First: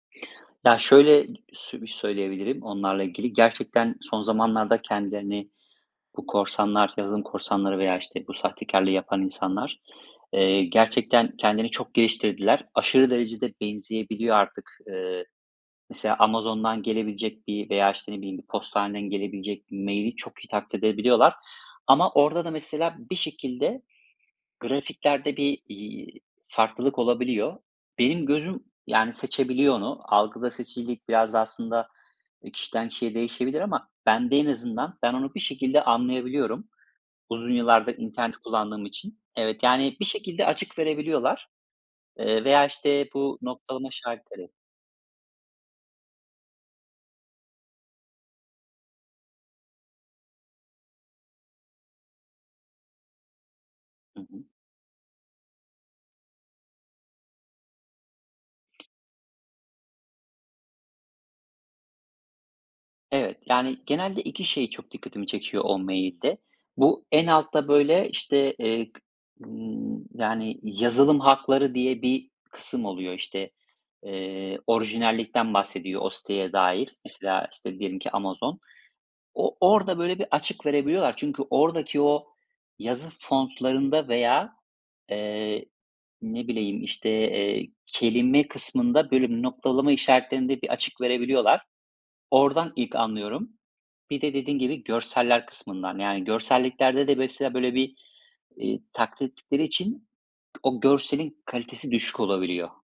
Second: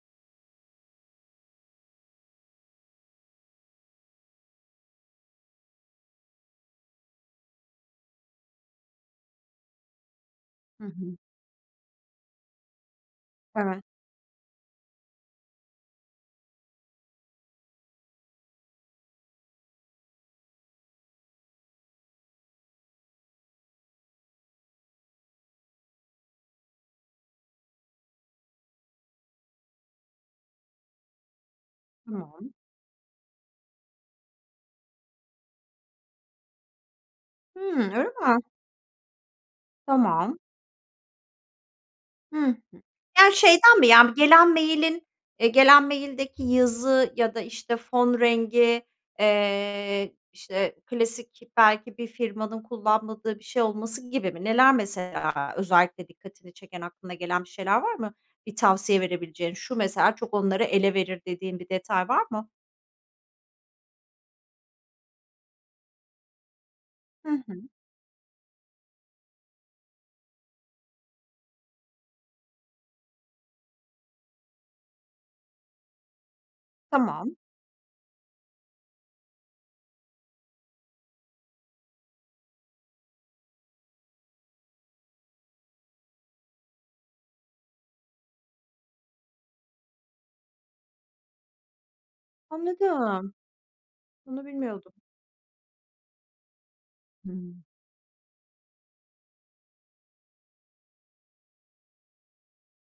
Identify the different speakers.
Speaker 1: Ya şöyle [unintelligible] sü bir söyleyebilirim onlarla ilgili, gerçekten son zamanlarda kendilerini bu korsanlar, yazılım korsanları veya işte bu sahtekârlığı yapan insanlar, ııı,
Speaker 2: Hı hı.
Speaker 1: gerçekten kendini çok geliştirdiler. Aşırı derecede
Speaker 2: Evet.
Speaker 1: benzeyebiliyor artık. Iıı, mesela Amazon'dan gelebilecek bir veya işte ne bileyim bir postaneden gelebilecek mail'i çok iyi taklit edebiliyorlar, ama orada da mesela bir şekilde grafiklerde bir, iii, farklılık olabiliyor. Benim gözüm yani seçebiliyor onu. Algıda seçicilik biraz da aslında e,
Speaker 2: Tamam.
Speaker 1: kişiden kişiye değişebilir ama bende en azından ben onu bir şekilde anlayabiliyorum uzun
Speaker 2: Hımm,
Speaker 1: yıllardır
Speaker 2: öyle
Speaker 1: internet
Speaker 2: mi?
Speaker 1: kullandığım için. Evet, yani bir
Speaker 2: Tamam.
Speaker 1: şekilde açık verebiliyorlar
Speaker 2: Hı
Speaker 1: ııı
Speaker 2: hı.
Speaker 1: veya işte
Speaker 2: Ya
Speaker 1: bu
Speaker 2: şeyden mi?
Speaker 1: noktalama
Speaker 2: Yani bir
Speaker 1: işaretleri.
Speaker 2: gelen mail'in, eee, gelen mail'deki yazı ya da işte fon rengi, eee, işte klasik belki bir firmanın kullanmadığı bir şey olması
Speaker 1: Hı
Speaker 2: gibi mi?
Speaker 1: hı.
Speaker 2: Neler mesela özellikle dikkatini çeken, aklına gelen bir şeyler var mı? Bir tavsiye verebileceğin "Şu mesela çok onları ele verir." dediğin bir detay var mı?
Speaker 1: Evet, yani genelde 2 şey çok dikkatimi çekiyor o mail'de. Bu en
Speaker 2: Hı hı.
Speaker 1: altta böyle işte, eee, ımm, yani yazılım hakları diye bir kısım oluyor işte. Eee, orijinallikten bahsediyor o siteye dair,
Speaker 2: Tamam.
Speaker 1: mesela işte diyelim ki Amazon. O orada böyle bir açık verebiliyorlar çünkü oradaki o yazı fontlarında veya, ııı, ne bileyim işte, eee, kelime kısmında bölüm noktalama işaretlerinde bir açık verebiliyorlar. Oradan ilk
Speaker 2: Anladım.
Speaker 1: anlıyorum. Bir de
Speaker 2: Bunu
Speaker 1: dediğim gibi
Speaker 2: bilmiyordum.
Speaker 1: görseller kısmından yani görselliklerde de mesela
Speaker 2: Hıı.
Speaker 1: böyle bir, iii, taklitleri için o görselin kalitesi düşük olabiliyor.